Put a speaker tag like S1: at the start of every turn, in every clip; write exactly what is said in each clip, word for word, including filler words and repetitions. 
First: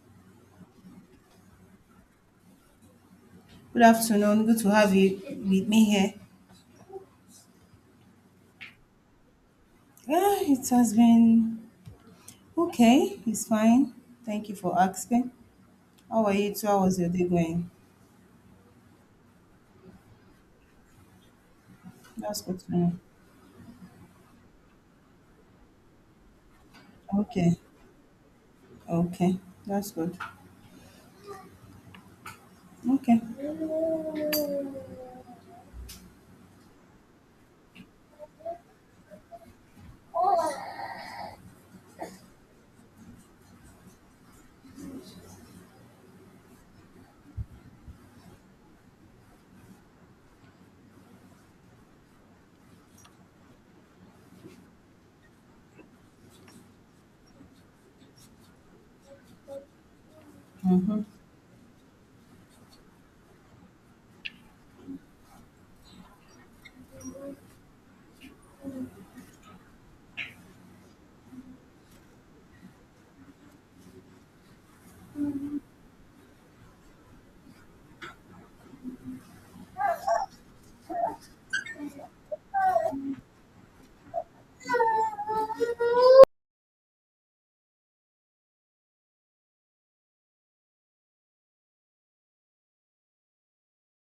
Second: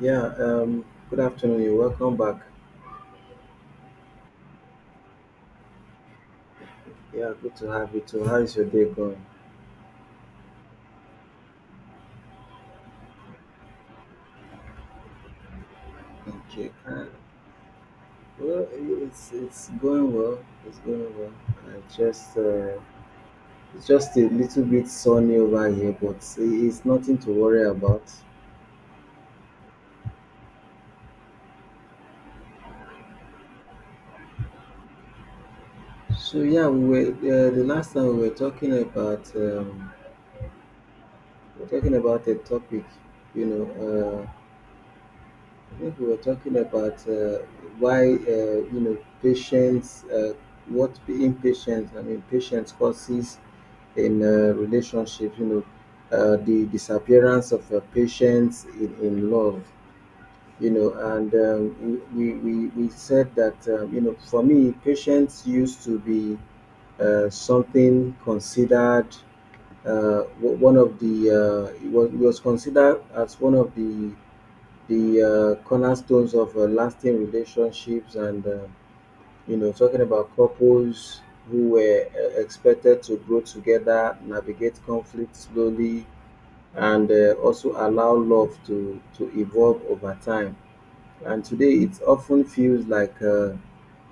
S1: Yeah, um, Good afternoon. You're welcome back.
S2: Good afternoon. Good to have you with me here.
S1: Yeah, good to have you too. How is your day going?
S2: Yeah, it has been okay. It's fine. Thank you for asking. How are you too?
S1: Okay.
S2: How was
S1: Uh,
S2: your day going?
S1: well, it's it's going well. It's going well. I just
S2: That's good to
S1: uh,
S2: know.
S1: It's just a little bit sunny over here, but it's nothing to
S2: Okay.
S1: worry about.
S2: Okay. That's good. Okay.
S1: So yeah, we were uh, the last time we were talking about um, we were talking about a topic, you know, uh, I think we were talking about uh, why uh, you know patience, uh, what being patient, I mean patience causes in uh, relationships. You know, uh, the disappearance of uh, patience in, in love. You know, and um, we, we we said that um, you know for me patience used to be uh, something considered uh, o- one of the uh, it was, it was considered as one of the the uh, cornerstones of uh, lasting relationships and uh, you know talking about couples who were uh, expected to grow together, navigate conflict slowly and uh, also allow love to to evolve over time, and today it often feels like uh,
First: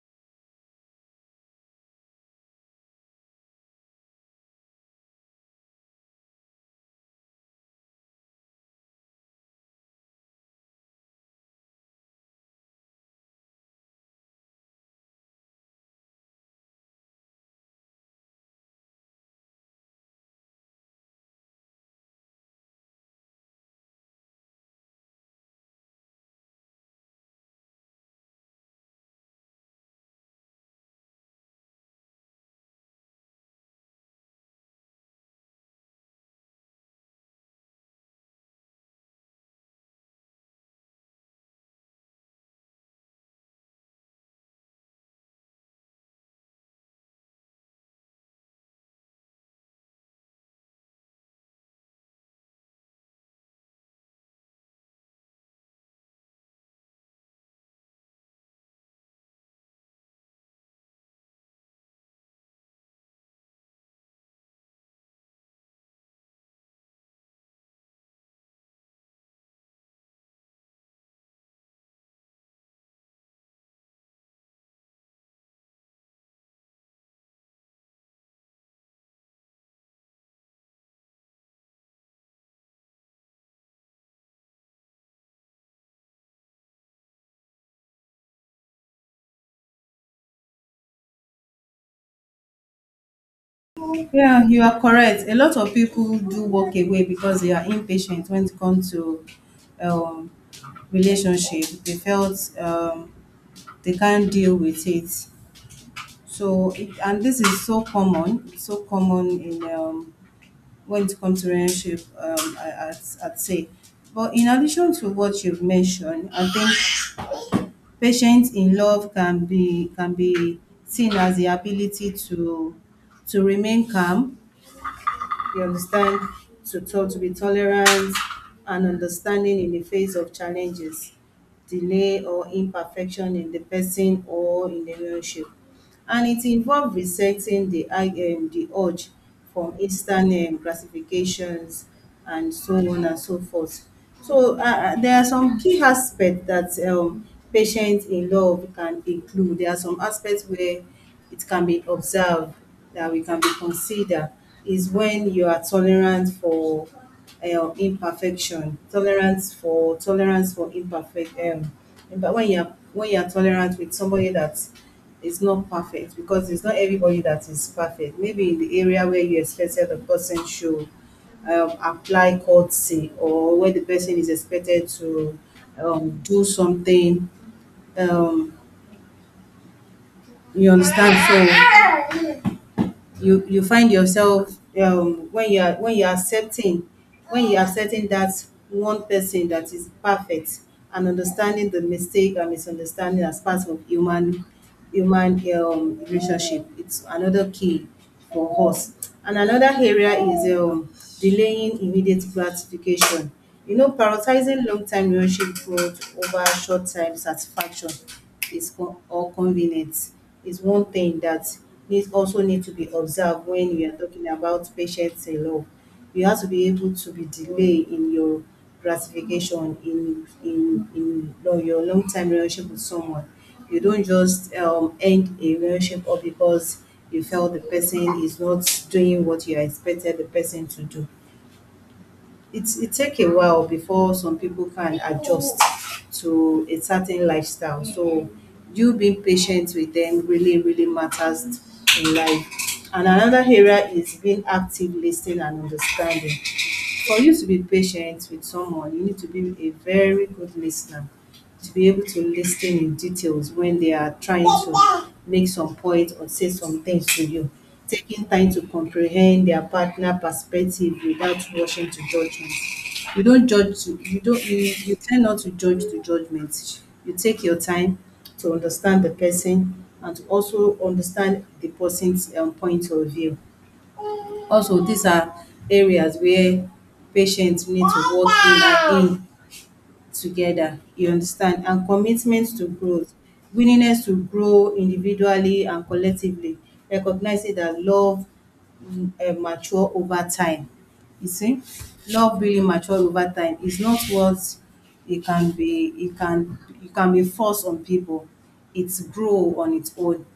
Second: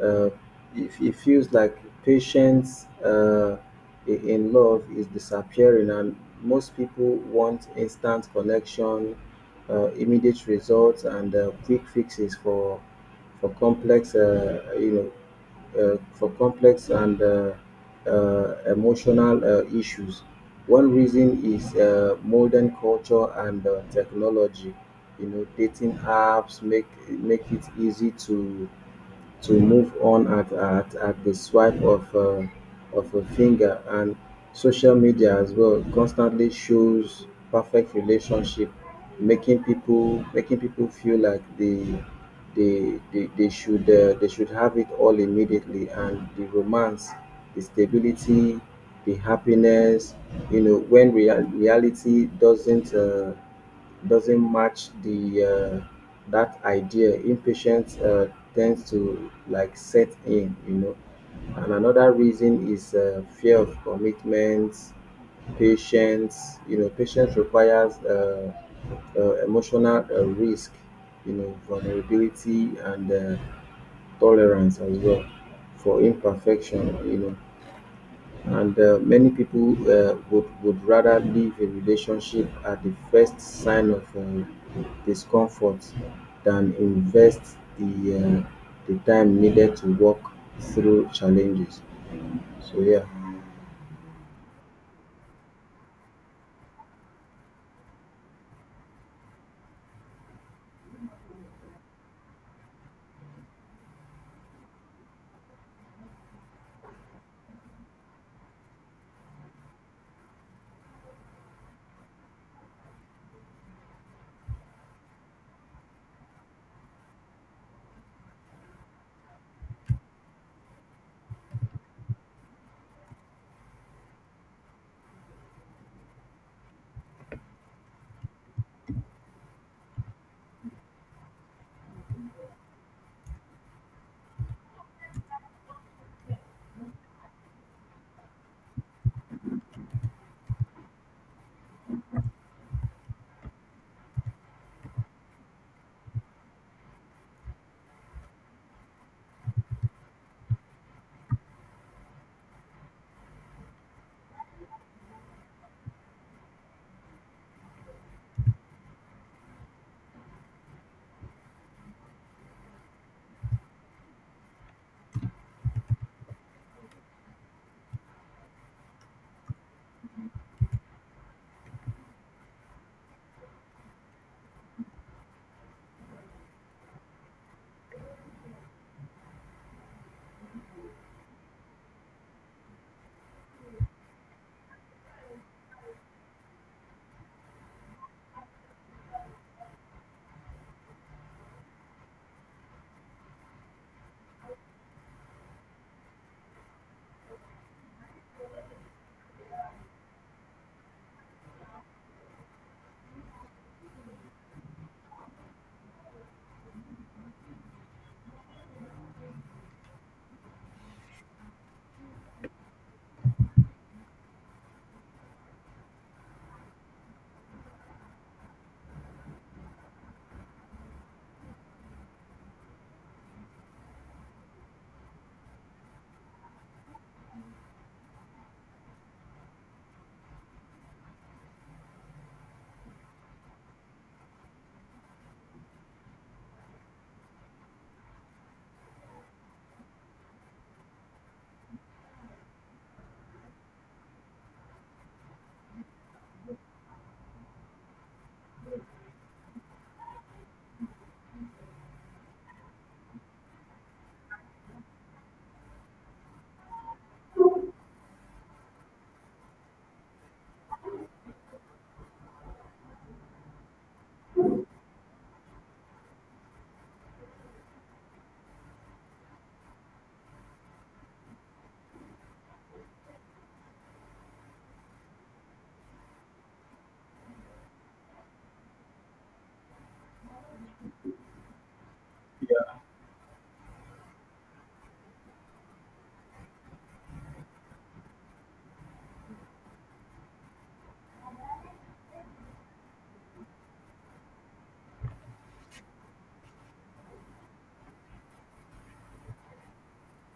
S1: uh, it, it feels like patience uh, i- in love is disappearing, and most people want instant connection, uh, immediate results, and uh, quick fixes for for complex uh, you know uh, for complex and uh, uh, emotional uh, issues. One reason is uh, modern culture and uh, technology. You know, dating apps make make it easy to to move on at at, at the swipe of uh, of a finger, and social media as well constantly shows perfect relationship, making people making people feel like they they they, they should uh, they should have it all immediately: and the romance, the stability, the happiness. You know, when rea- reality doesn't uh, doesn't match the uh, that idea, impatience uh, tends to like set in, you know. And another reason is uh, fear of commitments, patience. You know, patience requires uh, uh, emotional uh, risk, you know, vulnerability, and uh, tolerance as well for imperfection, you know. And uh, many people uh, would would rather leave a relationship at the first sign of uh, discomfort than invest the uh, the time needed to work through challenges. So yeah.
S2: Yeah, you are correct. A lot of people do walk away because they are impatient when it comes to um, relationship. They felt um, they can't deal with it. So it, and this is so common, it's so common in um, when it comes to relationship, um, I, I'd, I'd say. But in addition to what you've mentioned, I think patience in love can be can be seen as the ability to to remain calm. You understand, to talk, to be tolerant and understanding in the face of challenges, delay or imperfection in the person or in the relationship, and it involves resetting the i- um, the urge for instant um, gratifications and so on and so forth. So uh, uh, there are some key aspects that um, patients in love can include. There are some aspects where it can be observed that we can be considered is when you are tolerant for um, imperfection, tolerance for tolerance for imperfect um, but when you're when you're tolerant with somebody that it's not perfect, because it's not everybody that is perfect. Maybe in the area where you expected the person should um, apply courtesy, or where the person is expected to um, do something. Um, you understand? So you you find yourself um, when you are when you are accepting when you are accepting that one person that is perfect, and understanding the mistake and misunderstanding as part of human human um, relationship. It's another key for us. And another area is um, delaying immediate gratification. You know, prioritizing long-term relationship growth over short-term satisfaction is con- or convenience is one thing that needs also need to be observed when we are talking about patience in love. You have to be able to be delay in your gratification in in in you know, your long-term relationship with someone. You don't just um, end a relationship or because you felt the person is not doing what you expected the person to do. It it take a while before some people can adjust to a certain lifestyle. So you being patient with them really, really matters in life. And another area is being active, listening and understanding. For you to be patient with someone, you need to be a very good listener, to be able to listen in details when they are trying to make some point or say some things to you. Taking time to comprehend their partner perspective without rushing to judgment. You don't judge to you don't you, you tend not to judge to judgment. You take your time to understand the person and to also understand the person's um, point of view. Also, these are areas where patients need to work in, and in together, you understand, and commitment to growth. Willingness to grow individually and collectively, recognizing that love um mature over time. You see, love really matured over time. It's not what it can be. It can it can be forced on people. It's grow on its own.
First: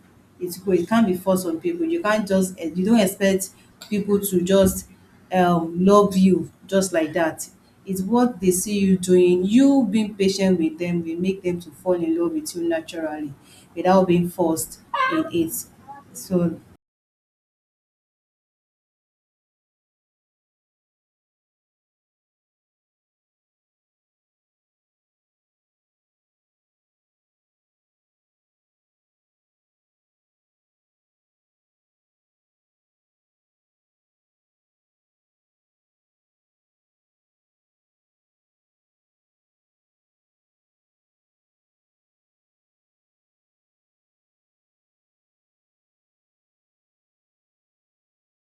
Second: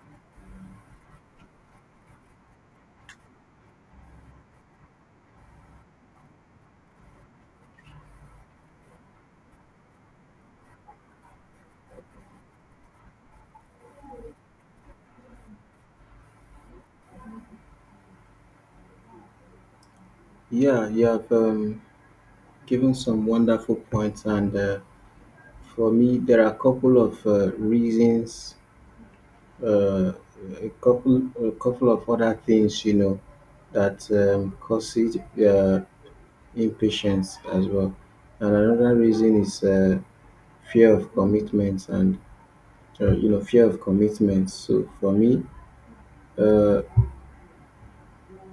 S2: It's grow. It can't be forced on people. You can't just eh, you don't expect people to just um, love you just like that. It's what they see you doing. You being patient with them will make them to fall in love with you naturally, without being forced in it. So
S1: Yeah, you have um, given some wonderful points, and uh, for me, there are a couple of uh, reasons, uh, a couple, a couple of other things, you know, that um, causes uh, impatience as well. And another reason is uh, fear of commitments and uh, you know fear of commitments. So for me, uh,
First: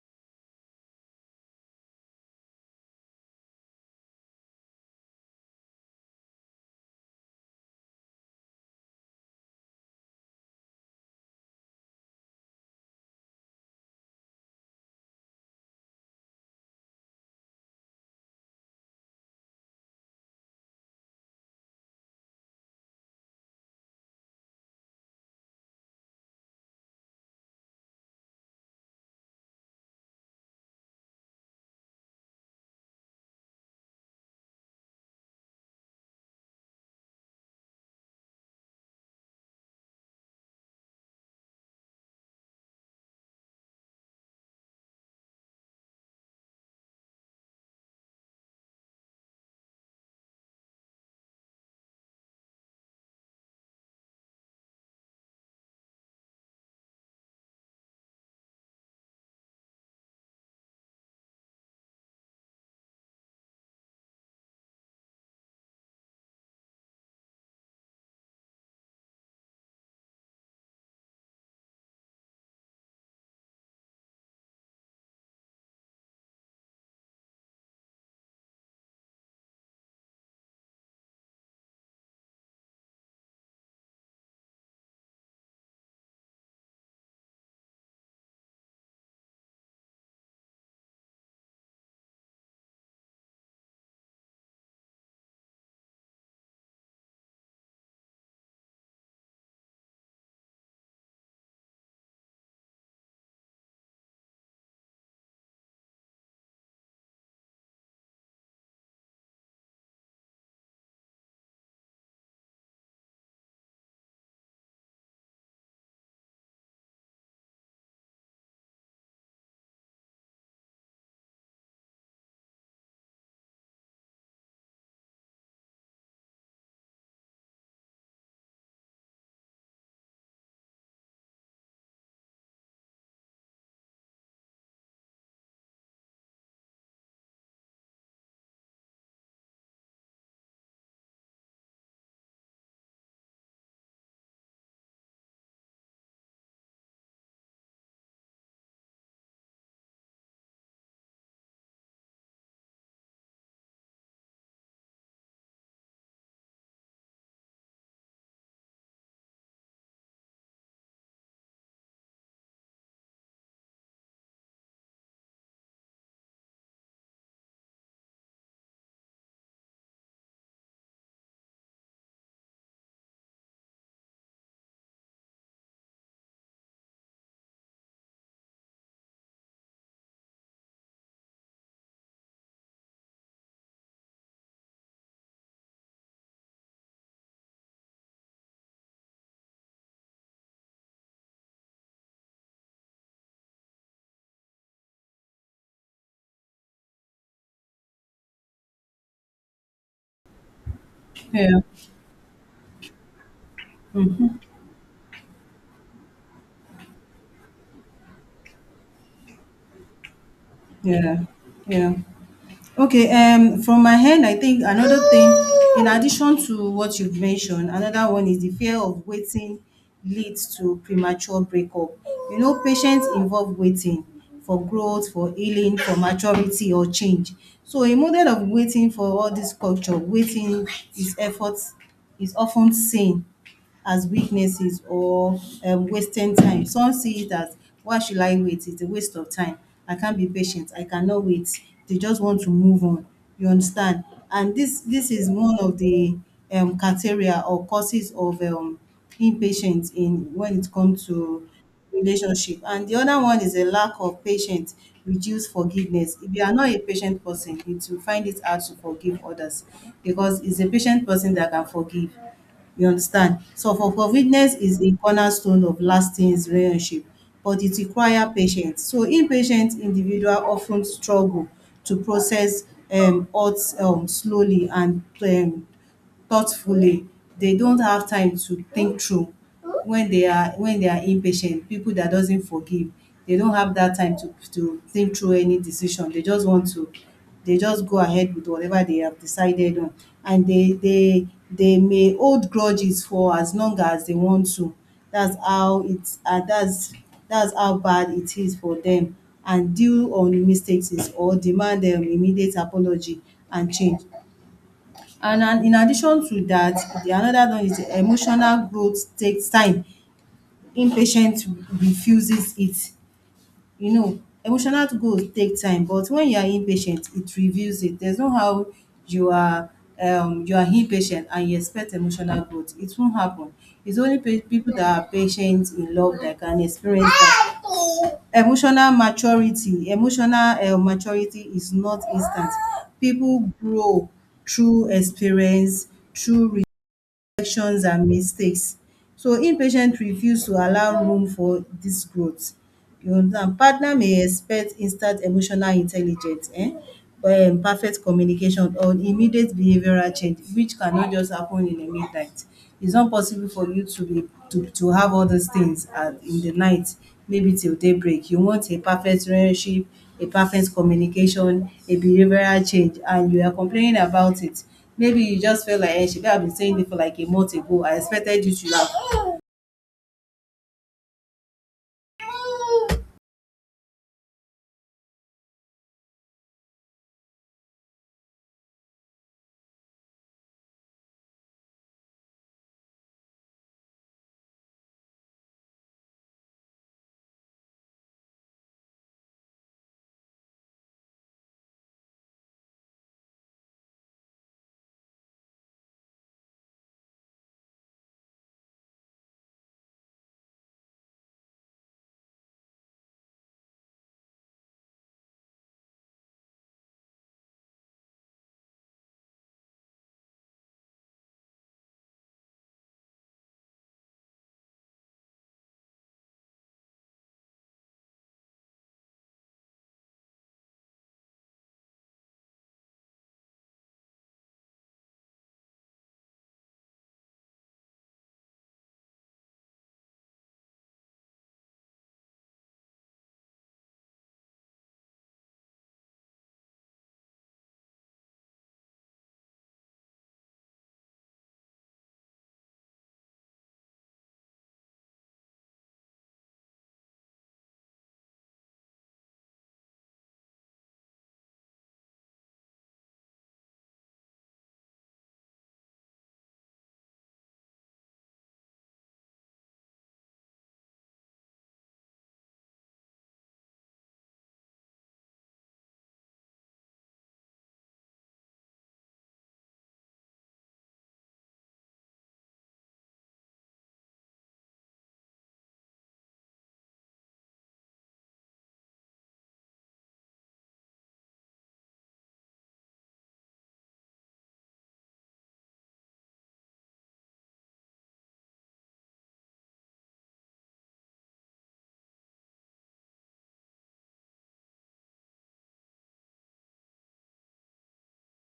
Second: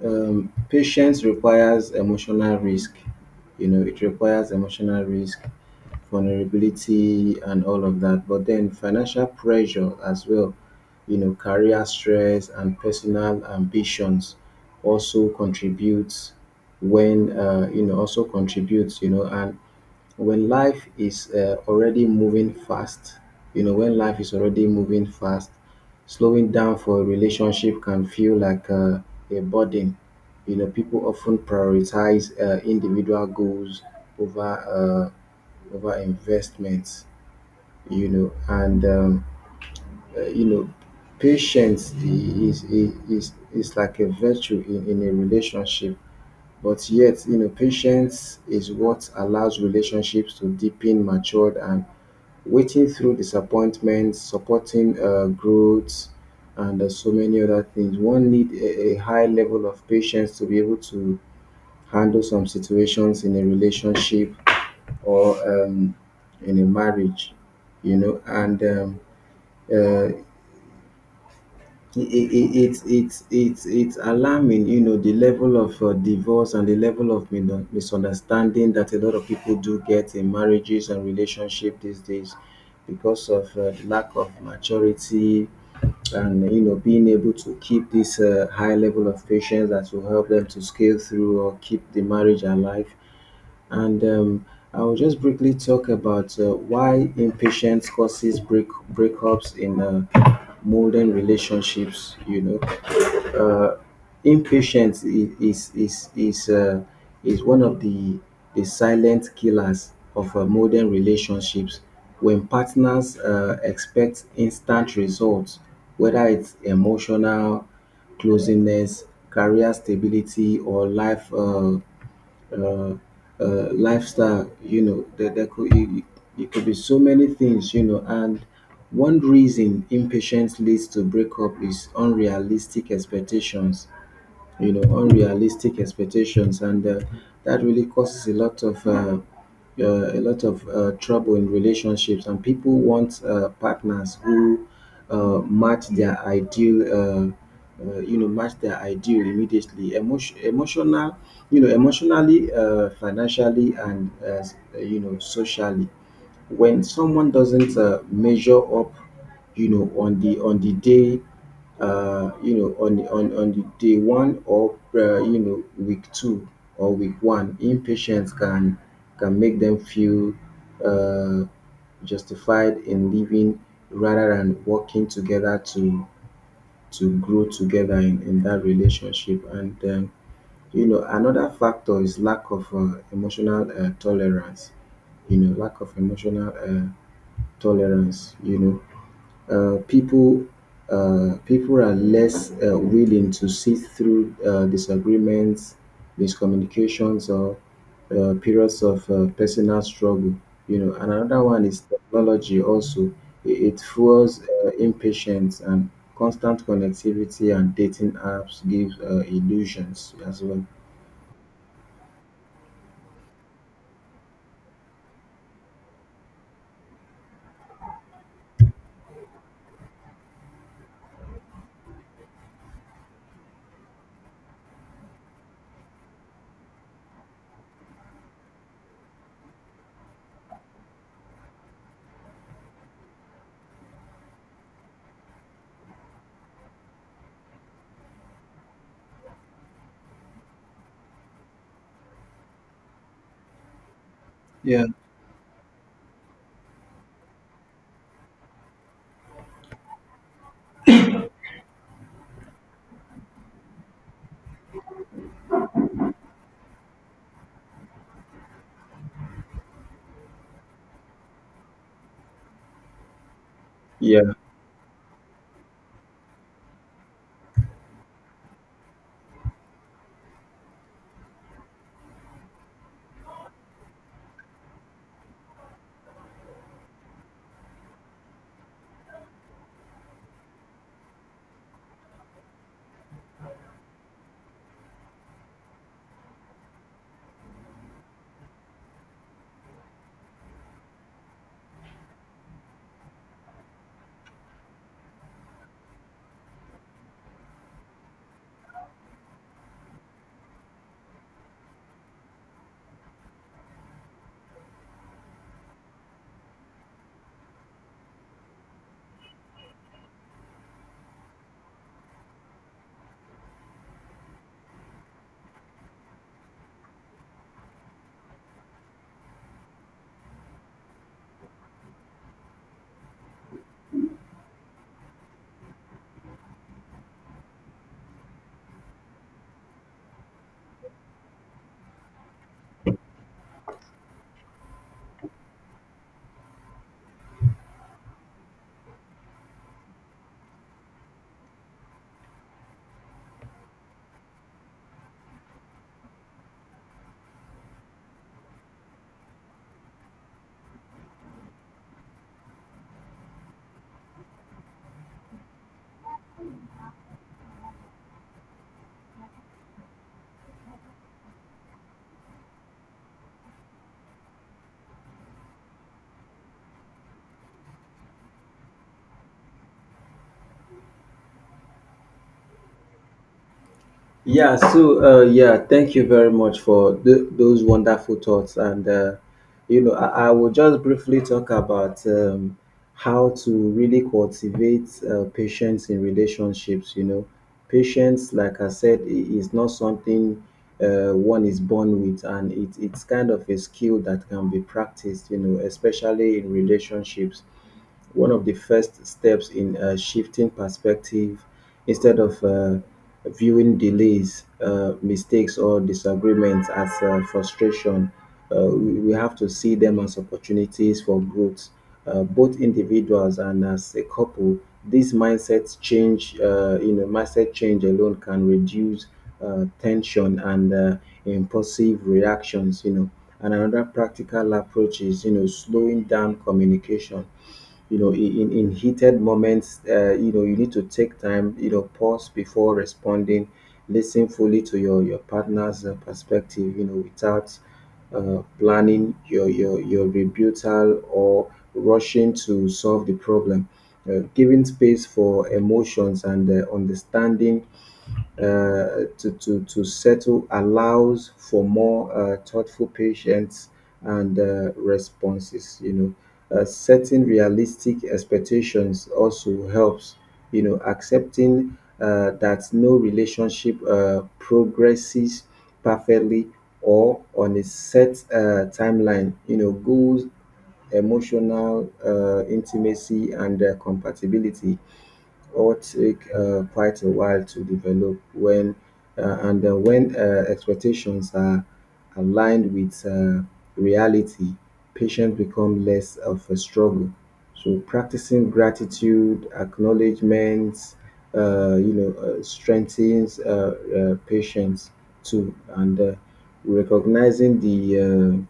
S1: um, patience requires emotional risk. You know, it requires emotional risk, vulnerability, and all of that. But then financial pressure as well. You know, career stress and personal ambitions also contributes when uh, you know also contributes. You know, and when life is uh, already moving fast, you know, when life is already moving fast, slowing down for a relationship can feel like uh, a burden. You know, people often prioritize uh, individual goals over uh, over investments. You know, and um, uh, you know, patience i- is i- is is like a virtue in, in a relationship. But yet, you know, patience is what allows relationships to deepen, matured, and waiting through disappointment, supporting uh, growth, and uh, so many other things. One need a, a high level of patience to be able to handle some situations in a relationship or um, in a marriage, you know, and um, uh, it, it, it, it, it's it's it's alarming, you know, the level of uh, divorce and the level of min- misunderstanding that a lot of people do get in marriages and relationship these days because of uh, the lack of maturity and, you know, being able to keep this uh, high level of patience that will help them to scale through or keep the marriage alive. And um, I will just briefly talk about uh, why impatience causes break breakups in uh, modern relationships. You know, uh, impatience i- is is is uh, is one of the the silent killers of uh, modern relationships. When partners uh, expect instant results, whether it's emotional closeness, career stability, or life. Uh, uh, uh, lifestyle. You know, there, there could it, it it could be so many things. You know, and one reason impatience leads to breakup is unrealistic expectations, you know, unrealistic expectations, and uh, that really causes a lot of uh, uh, a lot of uh, trouble in relationships. And people want uh, partners who uh, match their ideal, uh, uh, you know, match their ideal immediately. Emotion, emotional, you know, emotionally, uh, financially, and uh, s- uh, you know, socially. When someone doesn't uh, measure up, you know, on the on the day, uh you know, on the on, on the day one, or uh, you know, week two or week one, impatience can can make them feel uh justified in living rather than working together to to grow together in, in that relationship. And um, you know, another factor is lack of uh, emotional uh, tolerance, you know, lack of emotional uh, tolerance, you know, uh, people uh, people are less uh, willing to see through uh, disagreements, miscommunications, or uh, periods of uh, personal struggle, you know. And another
S2: yeah,
S1: one is technology also it, it fuels uh, impatience, and constant connectivity and dating apps give uh, illusions as well.
S2: yeah, yeah. Okay, um, from my hand, I think another thing, in addition to what you've mentioned, another one is the fear of waiting leads to premature breakup. You know, patients involve waiting for growth, for healing, for maturity or change. So a model of waiting for all this culture, waiting is efforts is often seen as weaknesses or um, wasting time. Some see it as why should I wait? It's a waste of time. I can't be patient. I cannot wait. They just want to move on. You understand? And this
S1: Yeah.
S2: this is one of the um, criteria or causes of um, impatience in when it comes to relationship. And the other one is a lack of patience, reduce forgiveness. If you are not a patient person, it will find it hard to forgive others because it's a patient person that can forgive. You understand. So for
S1: Yeah.
S2: forgiveness is the cornerstone of lasting relationship, but it require patience. So impatient individual of ten struggle to process um hurt um slowly and um thoughtfully. They don't have time to think through when they are when they are impatient. People that doesn't forgive, they don't have that time to to think through any decision. They just want to they just go ahead with whatever they have decided on, and they they they may hold grudges for as long as they want to. that's how it's uh, that's that's how bad it is for them, and deal on mistakes is- or demand um, immediate apology and change. And and in addition to that, the another one is emotional growth takes time. Impatient refuses it. You know, emotional growth take time, but when you are impatient it reveals it. There's no how you are um you are impatient and you expect emotional growth. It won't happen. It's only pa people that are patient in love that can experience that. Emotional maturity emotional um maturity is not instant. People grow through experience, through imperfections and mistakes. So impatient refuse to allow room for dis growth. You understand? Partner may expect instant emotional intelligence, um um perfect communication, or immediate behavioural change, which cannot just happen in a midnight. It's not possible for you to be to to have all those things at in the night, maybe till daybreak. You want a perfect relationship, a perfect communication, a behavioural change, and you are complaining about it. Maybe you just felt like, eh, shebi I've been saying it for like a month ago. I expected you to have.
S1: Yeah, so uh, yeah, thank you very much for th- those wonderful thoughts. And, uh, you know, I, I will just briefly talk about um, how to really cultivate uh, patience in relationships. You know, patience, like I said, i- is not something uh, one is born with, and it, it's kind of a skill that can be practiced, you know, especially in relationships. One of the first steps in uh, shifting perspective: instead of uh, viewing delays, uh, mistakes, or disagreements as uh, frustration, Uh, we we have to see them as opportunities for growth, uh, both individuals and as a couple. This mindset change, uh, you know, mindset change alone can reduce uh, tension and uh, impulsive reactions. You know, and another practical approach is, you know, slowing down communication, you know, in, in in heated moments, uh, you know, you need to take time, you know, pause before responding, listen fully to your your partner's uh, perspective, you know, without uh, planning your your your rebuttal or rushing to solve the problem, uh, giving space for emotions and uh, understanding uh, to, to, to settle allows for more uh, thoughtful patience and uh, responses, you know. Uh, setting realistic expectations also helps, you know, accepting uh, that no relationship uh, progresses perfectly or on a set uh, timeline. You know, goals, emotional uh, intimacy, and uh, compatibility or take uh, quite a while to develop. When uh, and uh, when uh, expectations are aligned with uh, reality, patients become less of a struggle. So practicing gratitude acknowledgments, uh, you know uh, strengthens uh, uh, patience too, and uh, recognizing the uh,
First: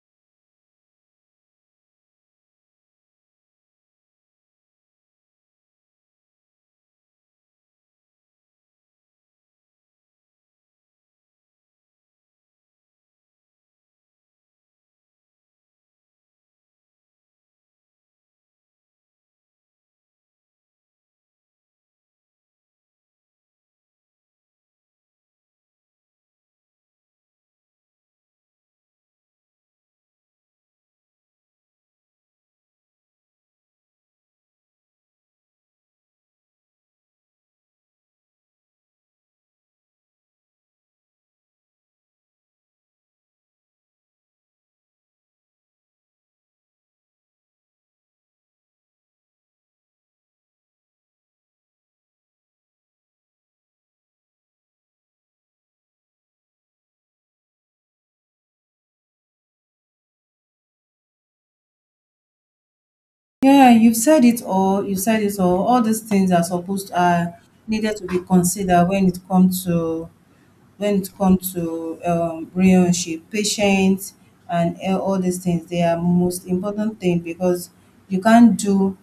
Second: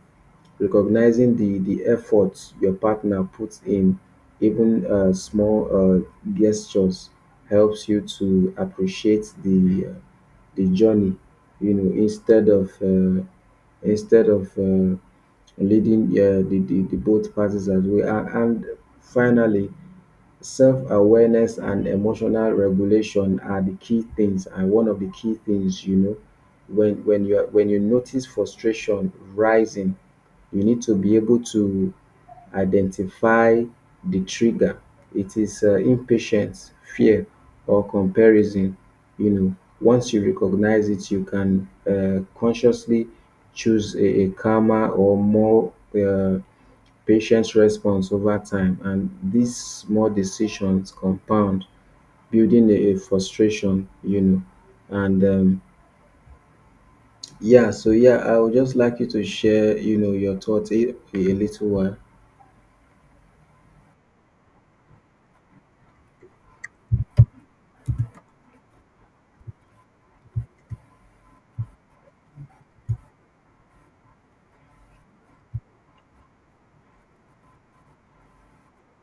S1: recognizing the the effort your partner puts in, even uh, small uh, gestures, helps you to appreciate the uh, the journey. You know, instead of uh, instead of uh, leading uh, the, the the both parties as well, and, and finally, self awareness and emotional regulation are the key things, and one of the key things, you know, when when you are, when you notice frustration rising, you need to be able to identify the trigger. It is uh, impatience, fear, or comparison? You know, once you recognize it, you can uh, consciously choose a, a calmer or more uh, patient response over time. And these small decisions compound, building a, a frustration, you know. And um, yeah, so yeah, I would just like you to share, you know, your thoughts a, a little while.
S2: Yeah, you've said it all. You said it all. All these things are supposed are needed to be considered when it comes to when it comes to um, relationship, patience, and uh, all these things. They are most important thing, because you can't do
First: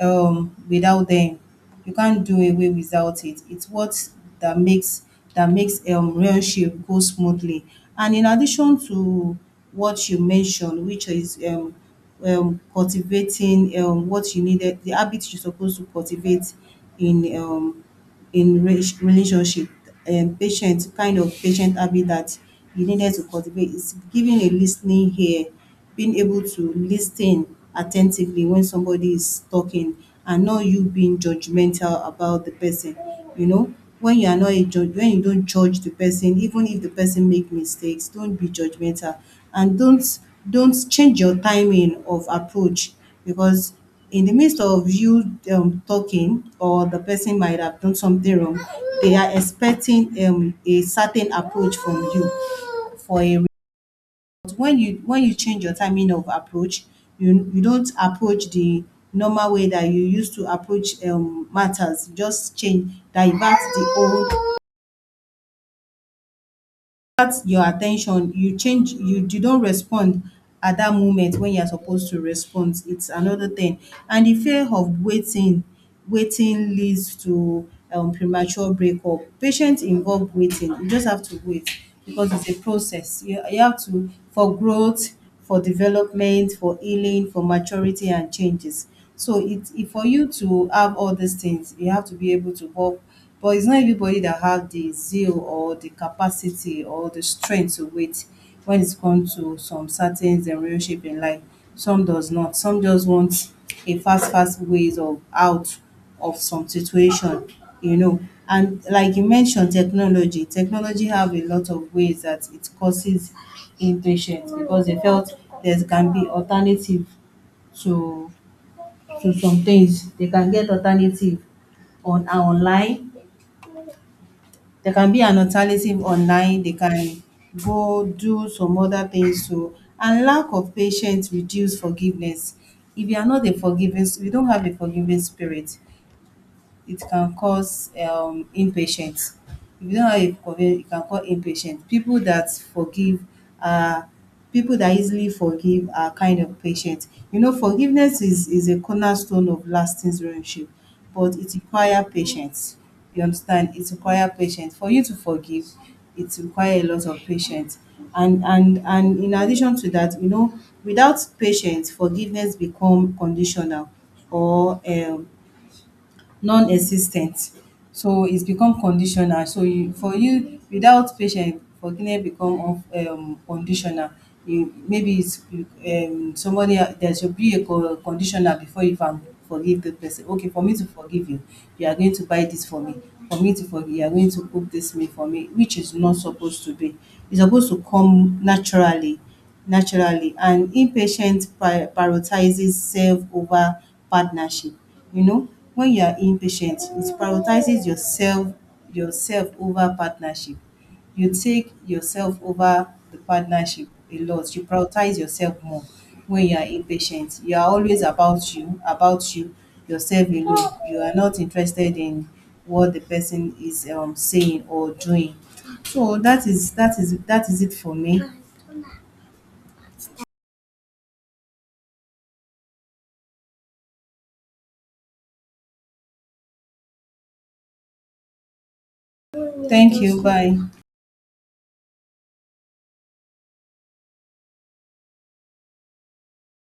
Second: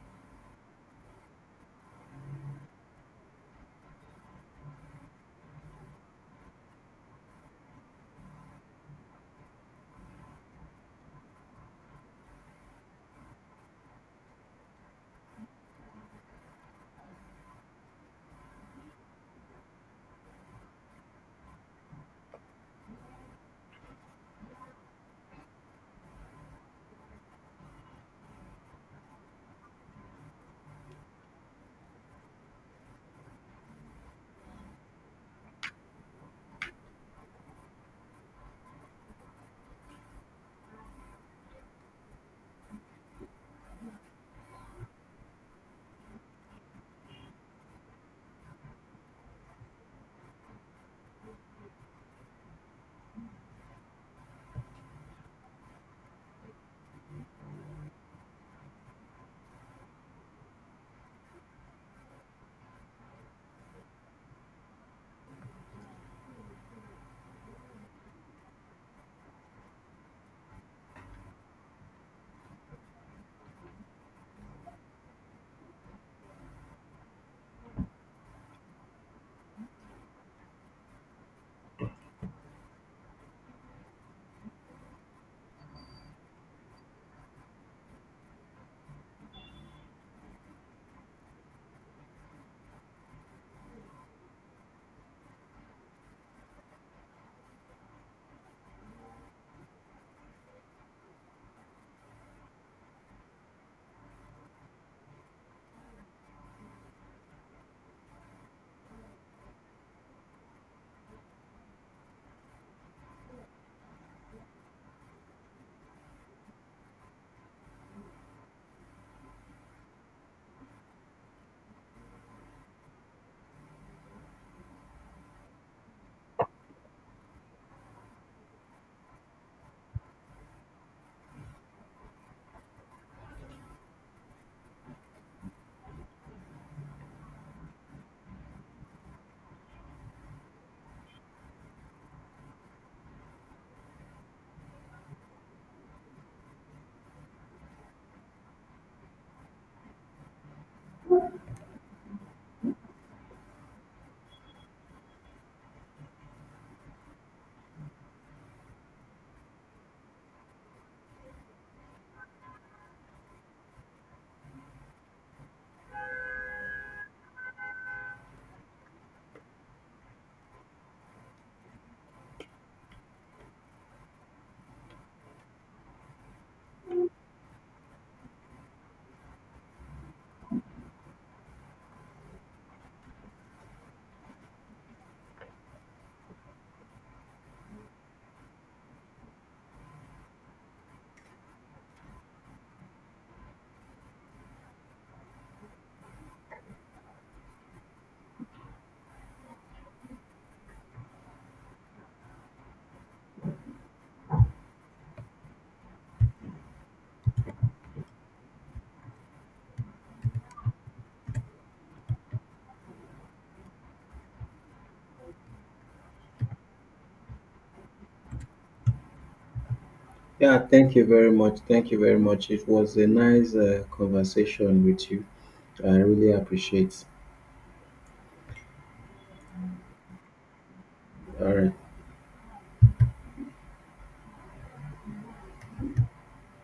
S2: um, without them. You can't do away without it. It's what that makes that makes um, relationship go smoothly. And in addition to what you mentioned, which is um, um, cultivating um, what you needed, the habits you're supposed to cultivate in um, in re- relationship, um, patient kind of patient habit that you needed to cultivate is giving a listening ear, being able to listen attentively when somebody is talking, and not you being judgmental about the person. You know, when you are not a judge, when you don't judge the person, even if the person make mistakes, don't be judgmental, and don't don't change your timing of approach. Because in the midst of you um, talking, or the person might have done something wrong, they are expecting um, a certain approach from you for a re- but when you when you change your timing of approach, you you don't approach the normal way that you used to approach um, matters. You just change divert the old. That's your attention. You change you you don't respond at that moment when you're supposed to respond. It's another thing. And the fear of waiting waiting leads to um premature breakup. Patients involve waiting. You just have to wait, because it's a process. You you have to for growth, for development, for healing, for maturity and changes. So it it for you to have all these things, you have to be able to work, but it's not everybody that have the zeal or the capacity or the strength to wait when it comes to some certain um relationship in life. Some does not. Some just want a fast, fast ways of out of some situation, you know. And like you mentioned, technology. Technology have a lot of ways that it causes impatience, because they felt there can be alternative to to some things. They can get alternative on uh, online, they can be an alternative online, they can go do some other things too. And lack of patience reduce forgiveness. If you are not a forgiving, if you don't have a forgiving spirit, it can cause um impatience. If you don't have a conven it can cause impatience. People that forgive are people that easily forgive are kind of patient. You know, forgiveness is is a cornerstone of lasting relationship, but it require patience. You understand? It require patience. For you to forgive, it require a lot of patience. And and and in addition to that, you know, without patience, forgiveness become conditional or um non-existent. So it's become conditional. So you for you without patient, forgiveness become un um conditional. You maybe it's um somebody else there should be a con conditional before you can forgive the person. Okay, for me to forgive you, you are going to buy this for me. For me to forgive, you are going to cook this meal for me, which is not supposed to be. It's supposed to come naturally. Naturally, and impatient pri prioritizes self over partnership. You know, when you are impatient it prioritizes yourself, yourself over partnership. You take yourself over the partnership a lot. You prioritize yourself more. When you are impatient, you are always about you, about you, yourself alone. You are not interested in what the person is um, saying or doing. So that is that is that is it for me.
S1: Yeah, thank you very much. Thank you very much. It was a nice uh, conversation with you. I really appreciate.
S2: Thank you. Bye.
S1: All right.